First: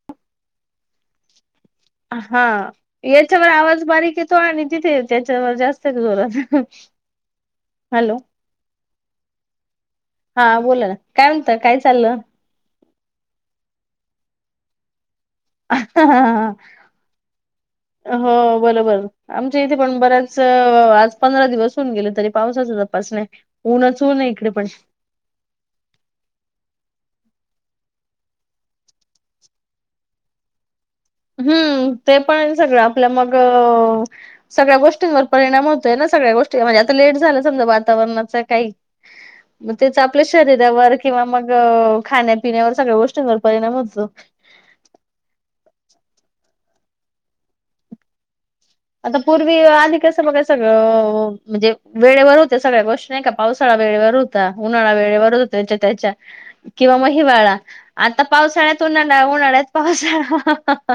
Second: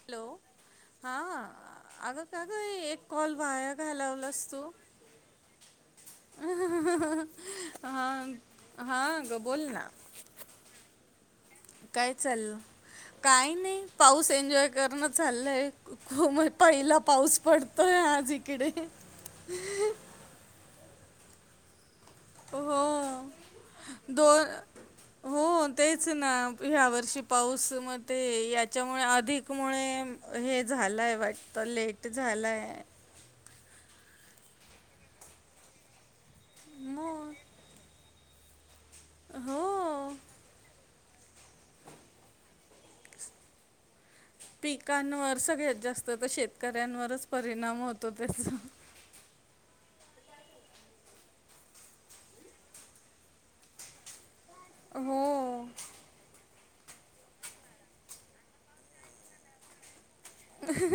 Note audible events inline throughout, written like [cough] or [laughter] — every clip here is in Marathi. हॅलो हां. अगं का हा ग एक कॉल याच्यावर वाया आवाज बारीक येतो घालवलास तू. आणि तिथे त्याच्यावर जास्त जोरात [unintelligible] हॅलो हां हां अग बोल ना? हा बोला ना? काय म्हणता काय? काय चाललं काही नाही पाऊस एन्जॉय करण चाललंय खू म पहिला पाऊस पडतोय आज हो इकडे. बरोबर आमच्या इथे पण बऱ्याच आज पंधरा दिवस होऊन गेले. तरी हो पावसाचा तपास नाही ऊनच ऊनय इकड दोन पण. हो. तेच ना ह्या वर्षी पाऊस म ते याच्यामुळे अधिक मुळे हे झालंय. वाटत लेट झालय. आपलं मग सगळ्या गोष्टींवर परिणाम हो ना सगळ्या गोष्टी म्हणजे आता लेट मग झालं समजा वातावरणाच काही हो. त्याच आपल्या शरीरावर किंवा मग खाण्यापिण्यावर सगळ्या गोष्टींवर परिणाम होतो. पिकांवर सगळ्यात जास्त तर शेतकऱ्यांवरच परिणाम होतो त्याचा. आता पूर्वी आधी कसं बघा सगळं म्हणजे वेळेवर होत्या सगळ्या गोष्टी. नाही का पावसाळा वेळेवर होत चा. उन्हाळा वेळेवर हुता. हो त्याच्या त्याच्या. किंवा म हिवाळा. आता पावसाळ्यात उन्हाळा्न. उन्हाळ्यात पावसाळा.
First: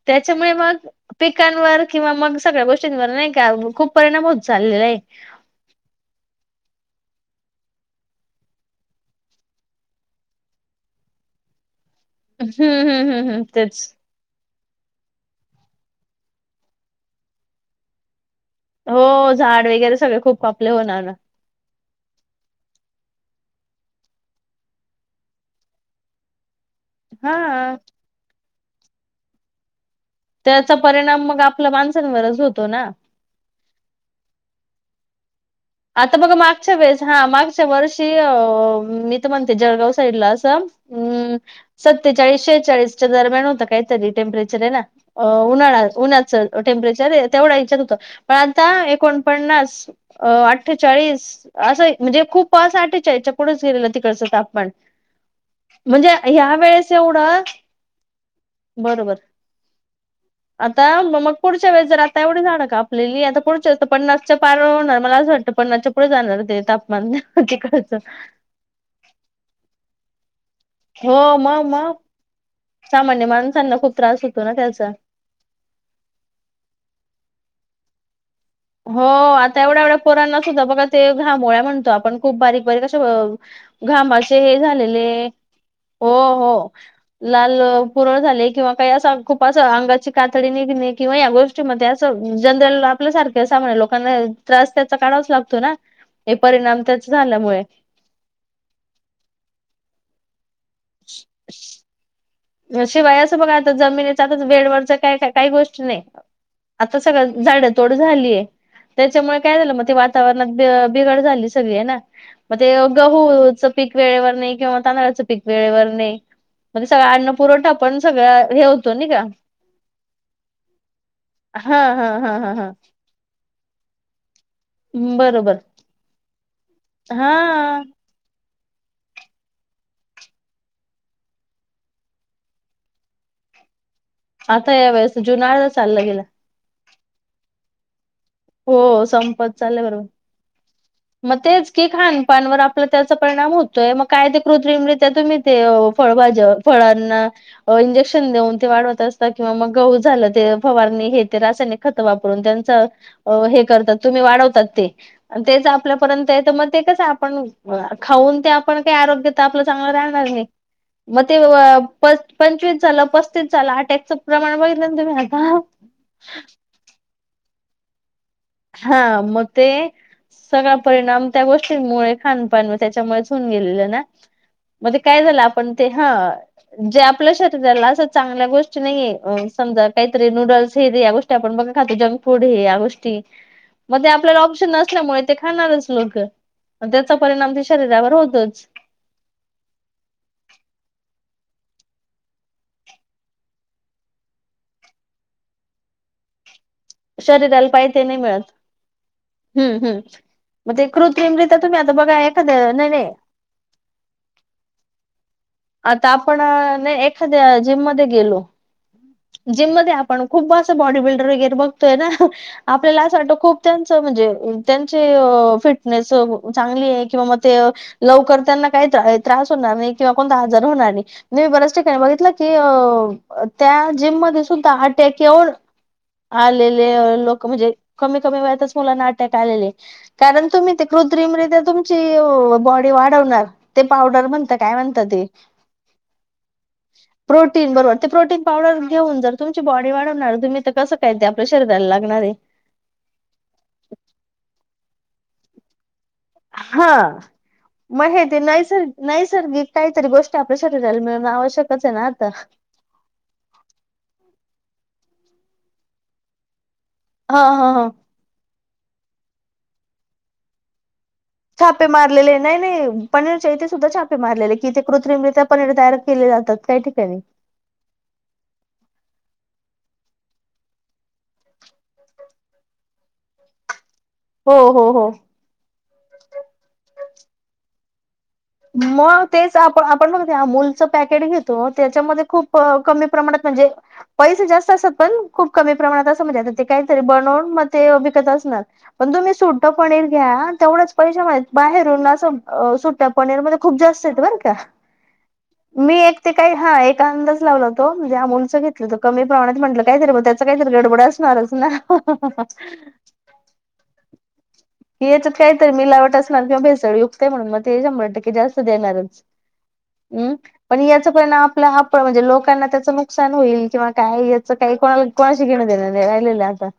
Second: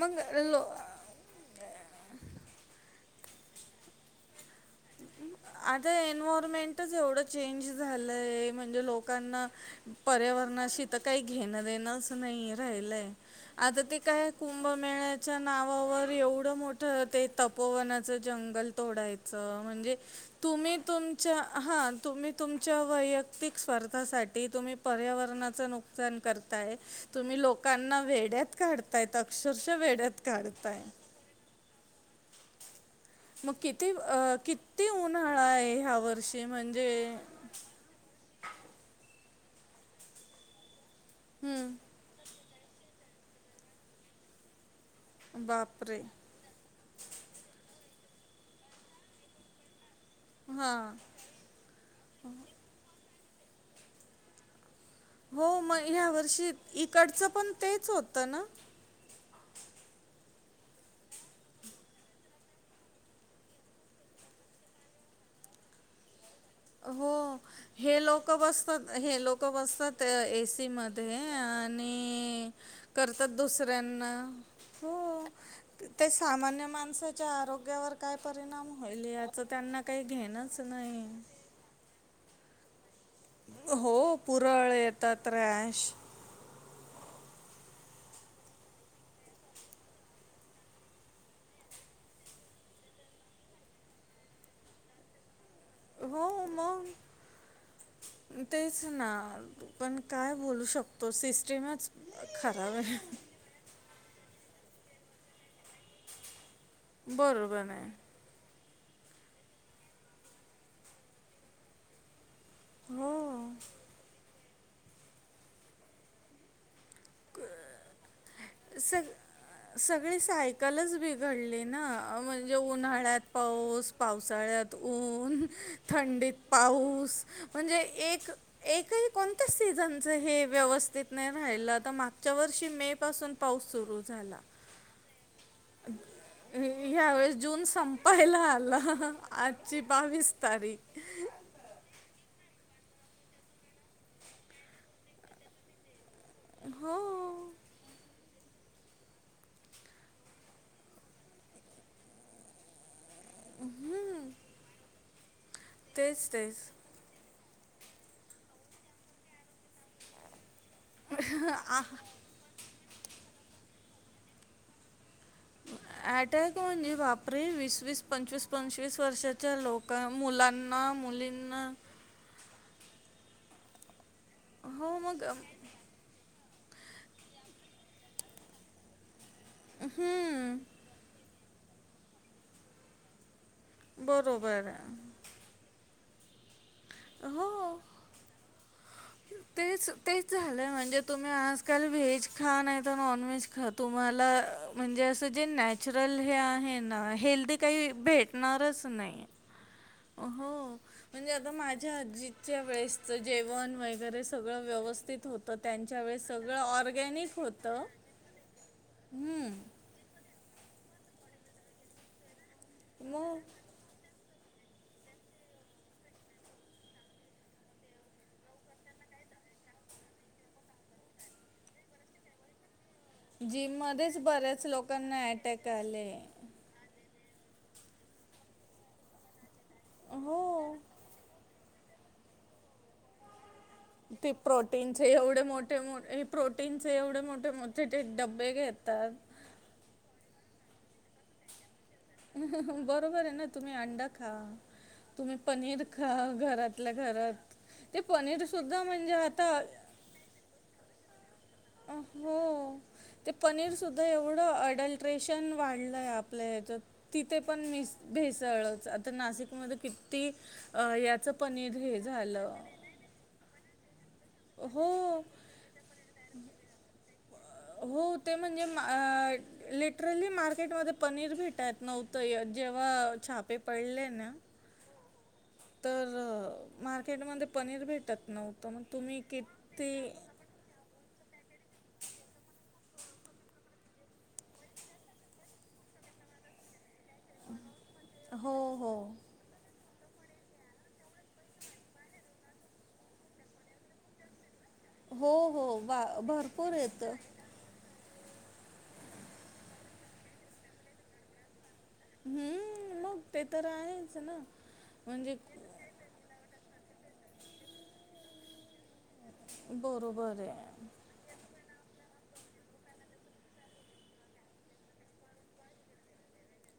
मग त्याच्यामुळे लो मग पिकांवर किंवा मग सगळ्या गोष्टींवर नाही का? खूप परिणाम होत चाललेलाय. आता एनवयरमेंटच एवढं चेंज झालंय. म्हणजे लोकांना पर्यावरणाशी तर काही घेणं देणंच नाही हम्म हम्म राहिलय. हम्म हम्म तेच आता ते काय कुंभमेळ्याच्या नावावर एवढं मोठं ते तपोवनाचं जंगल हो तथोडायच. झाड म्हणजे वगैरे सगळे खूप कापले तुम्ही होणार ना तुम च्या. हां तुम्ही तुमच्या वैयक्तिक स्वार्थासाठी तुम्ही पर्यावरणाचं नुकसान कर ताय. तुम्ही हा लोकांना वेड्यात काढताय. अक्षरशः वेड्यात त्याचा काढताय. परिणाम मग आपल्या माणसांवरच होतो ना. मग किती अ किती उन्हाळाय. आता बग मागच्या वेळेस, हा माग अ वर्षी अ मी त म्हणते जळगाव साईडला असं अम्म हं, सत्तेचाळीस शेहेचाळीस च्या दरम्यान होतं काहीतरी टेम्परेचरे ना. उन्हाळा बापरे! उन्हाचं टेम्परेचर तेवढा हच्यात होतं. पण आता एकोणपन्नास अ आठ हां. अठ्ठेचाळीस असं म्हणजे खूप अस अठ्ठेचाळीसच्या पुढच गेलेलं तिकडचं तापमाण. हो मग ह्या वर्षी इकडचं पण तेच होतं ना. बरोबर. [unintelligible] आता मग पुढच्या वेळेस जर आता एवढी झाड कापलेलीय. आता पुढच्या वळेस तर पन्नासच्या पार होणार मला असं वाटतं. पन्नास च्या पुढे जाणार ते. हो तापमान तिकडच हे लोक बसतात. हे लोक बसतात एसी हो मध्ये. मग मग आणि सामान्य करतात माणसांना खूप दुसऱ्यांना. त्रास होतो ना त्याचा हो. ते सामान्य माणसाच्या आरोग्यावर काय परिणाम हो होईल याचं आता त्यांना एवढ्या एवढ्या काही पोराणा न घेणंच सुध्दा बघा नाही. ते घामोळ्या म्हणतो आपण. खूप बारीक बारीक अशा हो, घामाचे हे पुरळ येतात, झालेलेय. रॅश. हो हो. लाल पुरळ झाले. किंवा काही असं खूप अस अंगाची कातडी निघणे. किंवा या गोष्टी असं जनरल आपल्या सारखे सामान्य लोकांना त्रास त्याचा काढावाच लागतो ना? हो हे परिणाम मग. त्याच झाल्यामुळे तेच ना. पण काय बोलू शकतो? सिस्टीमच खराब आहे शिवाय असं बघा आता जमिनीच्या आता बेडवरच काही काही गोष्टी नाही. आता सगळं बरोबर झाड नाही तोड झालीय. त्याच्यामुळे काय झालं. मग ते वातावरणात बिघड झाली सगळी ना. मग ते गहूच हो पीक वेळेवर नाही. किंवा तांदळाचं पीक वेळेवर नाही. म ते सगळं अ पुरवठा पण सगळ्या हे हो स सगळे सायकलच बिघडले हा ना. हा हा हा म्हणजे उन्हा हा. उन्हाळ्यात पाऊस, पावसाळ्यात ऊन, बरोबर थंडीत पाऊ ऊस. हा म्हणजे एक एकही कोणत्या सीझनच हे व्यवस्थित नाही राहिलं आता. मागच्या वर्षी मे पासून पाऊस सुरू झाला. आता या वेळेसं त जुन अर्धा चाला गेला. ह्यावेेळेस जून संपायला आला. हो संपत आजची चाललंय बरोबर. बावीस तारीख. मग तेच की खानपानवर आपलं त्याचा परिणाम होतोय. मग काय ते कृत्रिमरित्या तुम्ही ते फळाजी ज फळांना हो अ इंजेक्शन देऊन ते वाढवत असता किंवा मग गहू झालं ते फवारणी हे ते रासायने खत वापरून त्यांच अ हे करतात तुम्ही वाढवता ते तेच आपल्यापर्यंत हायत म ते ते कस आपण खाऊन ते आपण का आरोग्य ते त आपल चांगलं राणार नाही मग ते अ प पंचवीस झालं पस्तीस झालं अटॅकचं प्रमाण बघितलं ना तुम्ही? आता अटॅक व्हणी बापरे वीस -वीस पंचवीस पंचवीस हा मग वर्षाच्या ते लोक सगळा मुलांना परिणाम त्या मुलींना गोष्टींमुळे खानपान म त्याच्यामुळेच होऊन गेलेलं ना मग ते काय झालं आपण ते ह जे आपल्या शरीराला अस चांगल्या गोष्टी नाहीय समजा काहीतरी हम्म नूडल्स फेरी या गोष्टी आपण बघा खातो जंक फूड हे या गोष्टी मग ते आपल्याला बरोबर ऑप्शन आहे नसल्यामुळे ते खाणारच लोक म त्याचा परिणाम ते हो शरीरावर होतोच. तेच तेच झालंय म्हणजे तुम्ही आजकाल व्हेज खा नाही तर नॉन व्हेज खा तुम्हाला म्हणजे असं जे नॅचरल हे आहे ना हेल्दी शरीराला काही पाहिजे ते नाही मिळत भेटणारच नाही. हम्म हम्म. हो मग ते म्हणजे आता कृत्रिमरित्या तुम्ही माझ्या बघा आजीच्या एखाद्या नाही वेळेसच नाही जे जेवण वगैरे सगळं व्यवस्थित होत. आता आपण नाही एखाद्या जिम होतं मध्ये गेलो हम्म. जिम मध्ये पण खूप असं बॉडी बिल्डर वगैरे बघतोय ना आपल्याला असं मग वाटत खूप त्यांच म्हणजे त्यांचे अ फिटनेस अ चांगली आहे किंवा मग ते लवकर त्यांना काही त्राय त्रास होणार नाही किंवा कोणता आजार होणार नाही मी बऱ्याच ठिकाणी बघितलं की त्या जिममध्येच जिमध्ये बऱ्याच सुद्धा अट्याक लोकांना येऊन अटॅक आले आलेले लोक् क म्हणजे कमी कमी वयातच मुलांना अटक आलेले कारण तुम्ही हो ते कृत्रिमरीत्या तुम्ह ची बॉडी वाढवणार ते पावडर म्हणता काय म्हण ते प्रोटीनचे एवढे मोठे मो हे प्रोटीनचे एवढे मोठे मोठे तेे डबे घेतात. तर तुमची बॉडी वाढवणार तुम्ही तर कस काय ते आपल्या शरीराला लागणाराय? बरोबर आहे ना तुम्ही अंड खा तुम्ही पनीर खा हा घरातल्या घरात ते पनीर सुद्धा म्हणजे आता तरी गोष्टी आपल्या शरीराला मिळण आवश्यकच आहे अ, ना आता? हो ते पनीरसुद्धा एवढं अडल्ट्रेशन वाढलंय आपल्या ह्याच्यात तिथे हा पण हा हा मिस भेसळच आता नाशिकमध्ये किती अ ह्याच छापे मारलेले नाही -नाही पनीर चे इथे सुद्धा छापे मारलेले की इथे हो कृत्रिमरित्या पनीर तयार केले जातात काही ठिकाणी. अ हो ते म्हणजे मा लिटरली मार्केटमध्ये पनीर भेटयत नव्हतं जेव्हा छापे पडले ना हो हो हो. तर मार्केटमध्ये पनीर भेटत नव मग तेच आप आपण मग अमूल च पॅकेट घेतो त्याच्यामध्ये खूप कमी प्रमाणात म्हणजे पैसे जास्त असतात पण खूप कमी प्रमाणात असं म्हणजे ते काहीतरी ब लावून म ते विकत हो असणार हो पण तुम्ही सुट ट पनीर घ्या तेवढच पैसे माहीत बाहेरून असं सुट्यात पनीरमध्ये खूप जास्त हायत बर का? हो हो मी वा एक ते काही भरपूर हा एक येतं अंदाज लावलं तो म्हणजे अमूलचं घेतलं कमी प्रमाणांत म्हटलं कांहींतरीग त्याचं कांहींतरी गडबड असणांरच नां हं हम्म मग ते तर आहेच ना हं हेचं म्हणजे कांही त्यांत मिलावंट असणारं किंवा भेसळयुक्त कायं म्हणूंन मंग ते शंभर टक्के जास्तं देणांरच. हम्मं बरोबर पणं आहे. येतं आपणं आपलं हां म्हणजे लोकांना त्याचं नुकसांन होईल किंवा कायं याचं कांहीं कोणांला कोणांशी घेणं देणं नाहीं राहिलेल आंता.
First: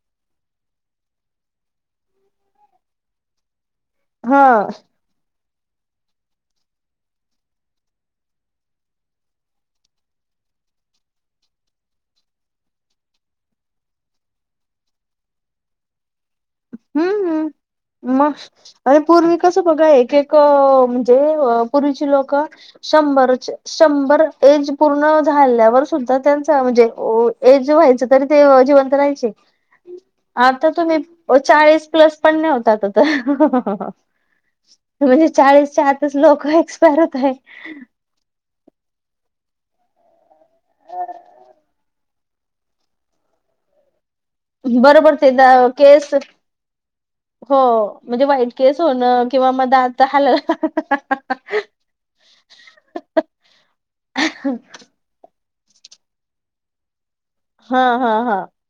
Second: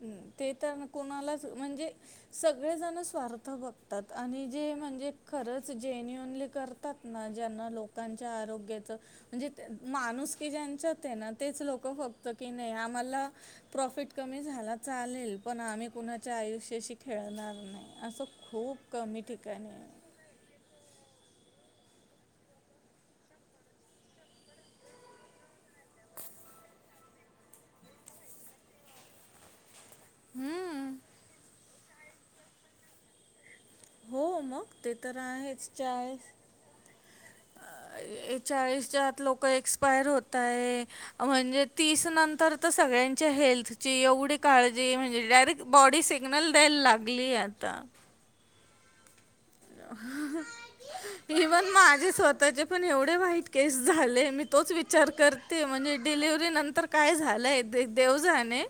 हम्मं ते तरं कोणांलाच म्हणजे सगळेजंण स्वार्थ बघतं बघंतात हा आणि जे म्हणजे खरंच जेन्युनली करतांत नां ज्यांना लोकांच्या आरोग्याचं म्हणजे माणूसकी ज्यांच्यात आहे नां तेचं लोकं फक्तं की नाहीं आम्हांला प्रॉफिट कमी झालां चालेल पणं आम्हीं कुंणा च्या आयुष्याशी हम्म हम्म खेळणांर नाहीं असं मग खूंप कमी ठिकाणीं आहे. कं म्हणजे पूर्वीची लोकं शंभर चं शंभर ऐज पूर्ण झाल्यांवर सुद्धां त्यांच म्हणजे ऐज व्हायचं तरी ते जिवंत राहायचे आंता हम्म तुम्हीं चाळीस प्लसं पणं नाहीं होतांत आंता तरं. हो मग ते तर म्हणजे आहेच चाळीसच्यां आंतच चाळीस लोक एक्सपायर होतांय. चाळीसच्या आंत लोक एक्सपायर होतांय म्हणजे तीस तीस नंतर तरं सगळ्यांच्या हेल्थ ची एवढी कांळजी बरोबर म्हणजे ते डायरेक्ट बॉडी केस सिग्नल द्यांयला लागलीय हो आंता. म्हणजे व्हाईट केंस हो नं दांत हालल इवन माझे स्वंतःचे पणं एवढे व्हाईट केंस झाले मी तोंच विचार विचार करते म्हणजे डिलिव्हरी नंतर कायं झालं लंय हा हा देवं हा जाणे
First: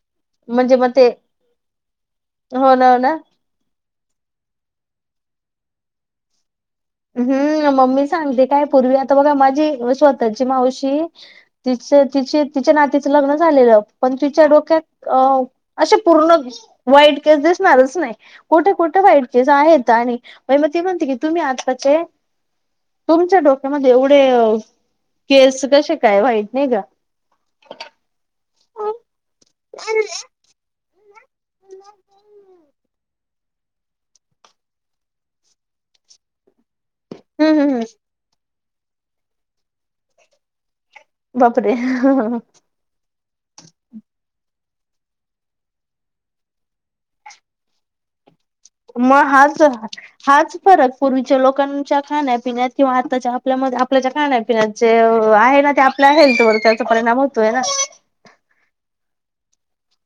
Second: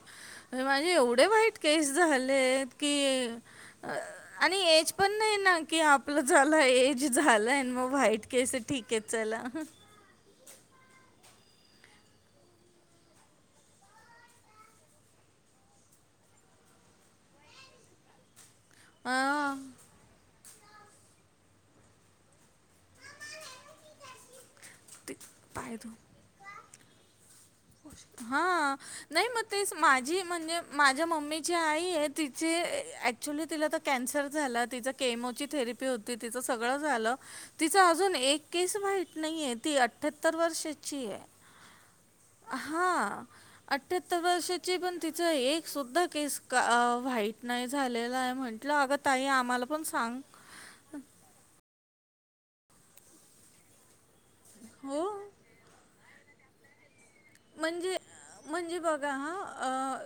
म्हणजे मग माझे ते एवढे वाईट केंस झालेत होणार ना की अं आणि ऐज पणं नाहीं नां की आपलं झालं ऐज हम्मं मम्मी सांगते कायं पूर्वी आंता बघां चला माझी स्वंतःची मावशी तिचे तिचे तिच्यां नातीचं लग्नं झालेलं पणं तिच्यां डोक्यात अं असे पूर्ण व्हाईट केंस दिसणांरच नाहीं कुठे कुठे कुठे व्हाईट केंस अं, आहेत आणि मंग ते म्हणते की तुम्हीं आंज चे तुमच्यां डोक्यामध्यें एवढे ते केंस पाय धु कसे कायं व्हाईट नाहीं कां हां नाहीं मंग तेचं माझी म्हणजे माझ्यां मम्मीची आई आहे ती चे ॲक्च्युली तिलां तरं कॅन्सर झालं तिचं केमोची थेरपी होती तिचं सगळं झालं हम्म हम्म तिचां अजूंन एक केंस व्हाईट नाहीये ती अठ्यात्तर वर्षाची आहे. बांपरे हं हं हां अठ्यात्तर वर्षाची पणं तिचां एक सुद्धां केंस वा्हाईट नाहीं झालेला आहे म्हंण म्हटलं अंग ताई मग हाच आम्हांला पणं सांग हाच फरक पूर्वीच्या लोकांच्या खाण्यापिण्यात किंवा आतांच्या आपल्या आपल्यांच्या खाण्यापिण्याचे हो आहे नां ते आपल्या हेल्थ वरं त्यांचा परिणाम होतो म्हणजे म्हणजे बघां हं अं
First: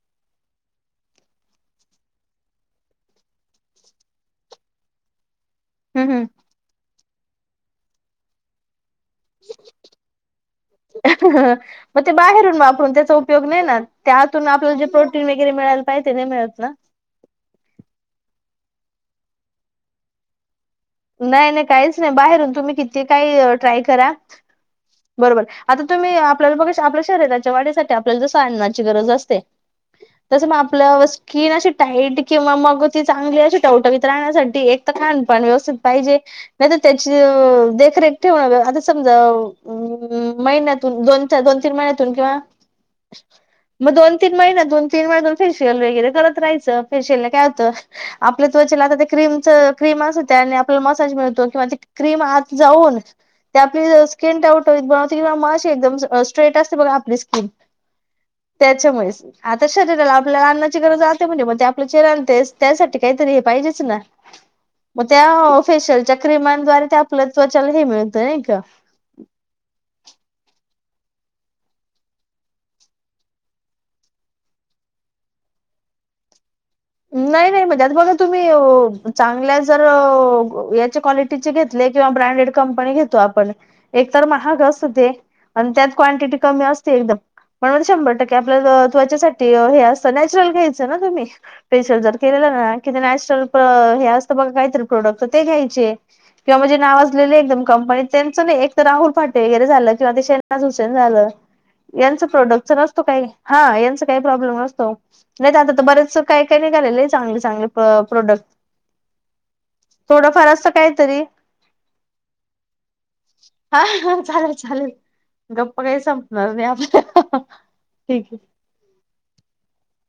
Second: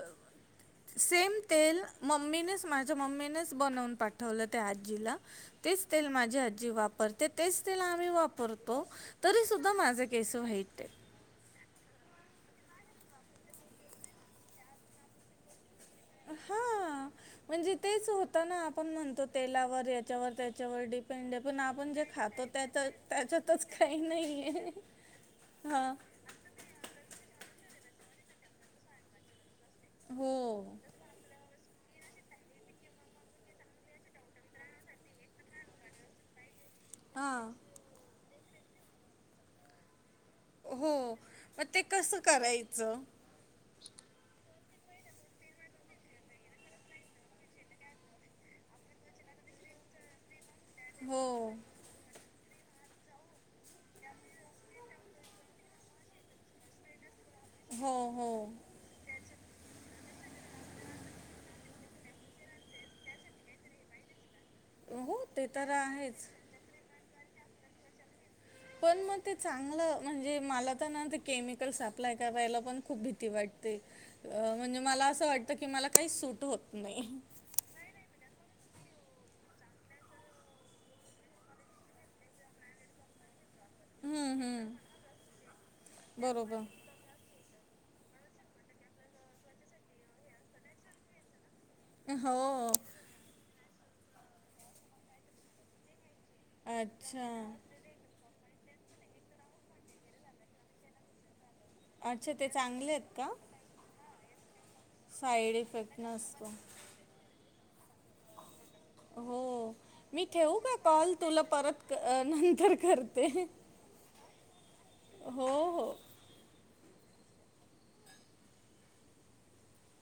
सेम तेल मम्मीनेच माझ्या मम्मीनेच बनवूंन पाठवलं त्यां आजीला तेचं तेल माझी आजी जी वापरते तेचं आम्हीं वापरतो तरीसुद्धां माझे केंस व्हाईट आहेतं मंग ते बाहेरूंन वापरूंन त्यांचा उपयोग नाहीं नां त्यांतून आपल्याला जे प्रोटीन वगैरें मिळायला पाहिजे ते नाही मिळत ना. हां म्हणजे तेचं होतं नां आपणं म्हणतो तेलावर यांच्यावर त्यांच्यावर डीप पणं जे नाही पणं नाही आपणं काहीच जे नाही खातो बाहेरून त्या तुम्ही किती काही त्यांच्यातचं ट्राय कांहीं करा नाहीये. बरोबर आंता तुम्हीं आपल्याला बरं आपल्या शरीराच्या वाढीसांठी आपल्यांला जसं अन्नाची गरजं असते हो तसं मंग आपलं कीन अशी टाईट किंवा मंग ती चांगली अशी टवटवीत राहण्यांसाठी एक तरं खानपान व्यवस्थित पाहिजे नाहीं तरं त्यांची हां देखरेख ठेवणं आंता समजां हम्मं हो महिन्यांतून दोन दोन मग तीनं ते महिन्यांतून कसं किंव्हा करायचं मंग दोन तीनं महिना दोन तीनं महिन्यात फेशियल वगैरें करतं रायचं फेशियल लां कायं होतं आपले त्वचेला आंता ते क्रीमच क्रीम त्यांने होते आणि मसाज हो में महत्वाचे क्रीम आंत जाऊन त्यां आपली स्क्रीन डाऊंन बनवते किंवा मलां एकदंम स्ट्रेट असते बघां आपली स्किन हो हो त्यांच्यामुळे सं आंता शरीराला आपल्यांला अन्नाची गरजं आहेते म्हणजे मंग ते आपले चेहऱ्या त्यांसाठी कांहीतरी हे पाहिजेच नां हम्मं हो ते तरं फेशलच्या क्रिमांद्वारे ते आपलं त्वचाला हे मिळतं नाही कां पणं मंग ते चांगलं म्हणजे मलां तरं नां ते केमिकल सप्लाय करायंला पणं खूंप भीती वाटते अं म्हणजे मलां असं वाटतं की मलां कांहीं सूंट होतं नाहीं नाहीं नाहीं म्हणजे त्याचं बरोबर तुम्हीं चांगल्या जरं यांची क्वालिटीचे घेतली घेतली किंवा ब्रँडेड कंपनी घेतो आपणं एक तरं हम्म, महांग हम्म. असं ते आणि त्यांत क्वांटिटी बरोबर कमी असते एकदंम म्हंण शंभर टक्के आपल्या त्वच्यासाठी हे असतं नॅचरल घ्यायचं नां तुम्हीं जरं केलेलं हो नां कि नॅचरल हे असतं बघं कांहीतरी प्रोडक्ट ते घ्यांयचे किंवा म्हणजे अच्छा नावंजले आहे कंपनीत त्यांचं नाहीं एक तरं राहुल फाटे वगैरें झालं किंवा ते शेनाज हुसेन झालं यांच अच्छा ते प्रोडक्टच चांगले नसतो आहेत कांहीं का हां यांचा कांहीं प्रॉब्लेम नसतो नाहीं साईड तरं आंता तरं इफेक्ट बरेचं नसतो लेय झालेले चांगले चांगले प्रोडक्ट हो मी थोडंफार ठेवूं असं कां कॉल काहीतरी तुंला परंत नंतर करते हां हां चालेल चालेल हो गप्पा हो कांहीं संपणार नाहीत आपल्या ठीक आहे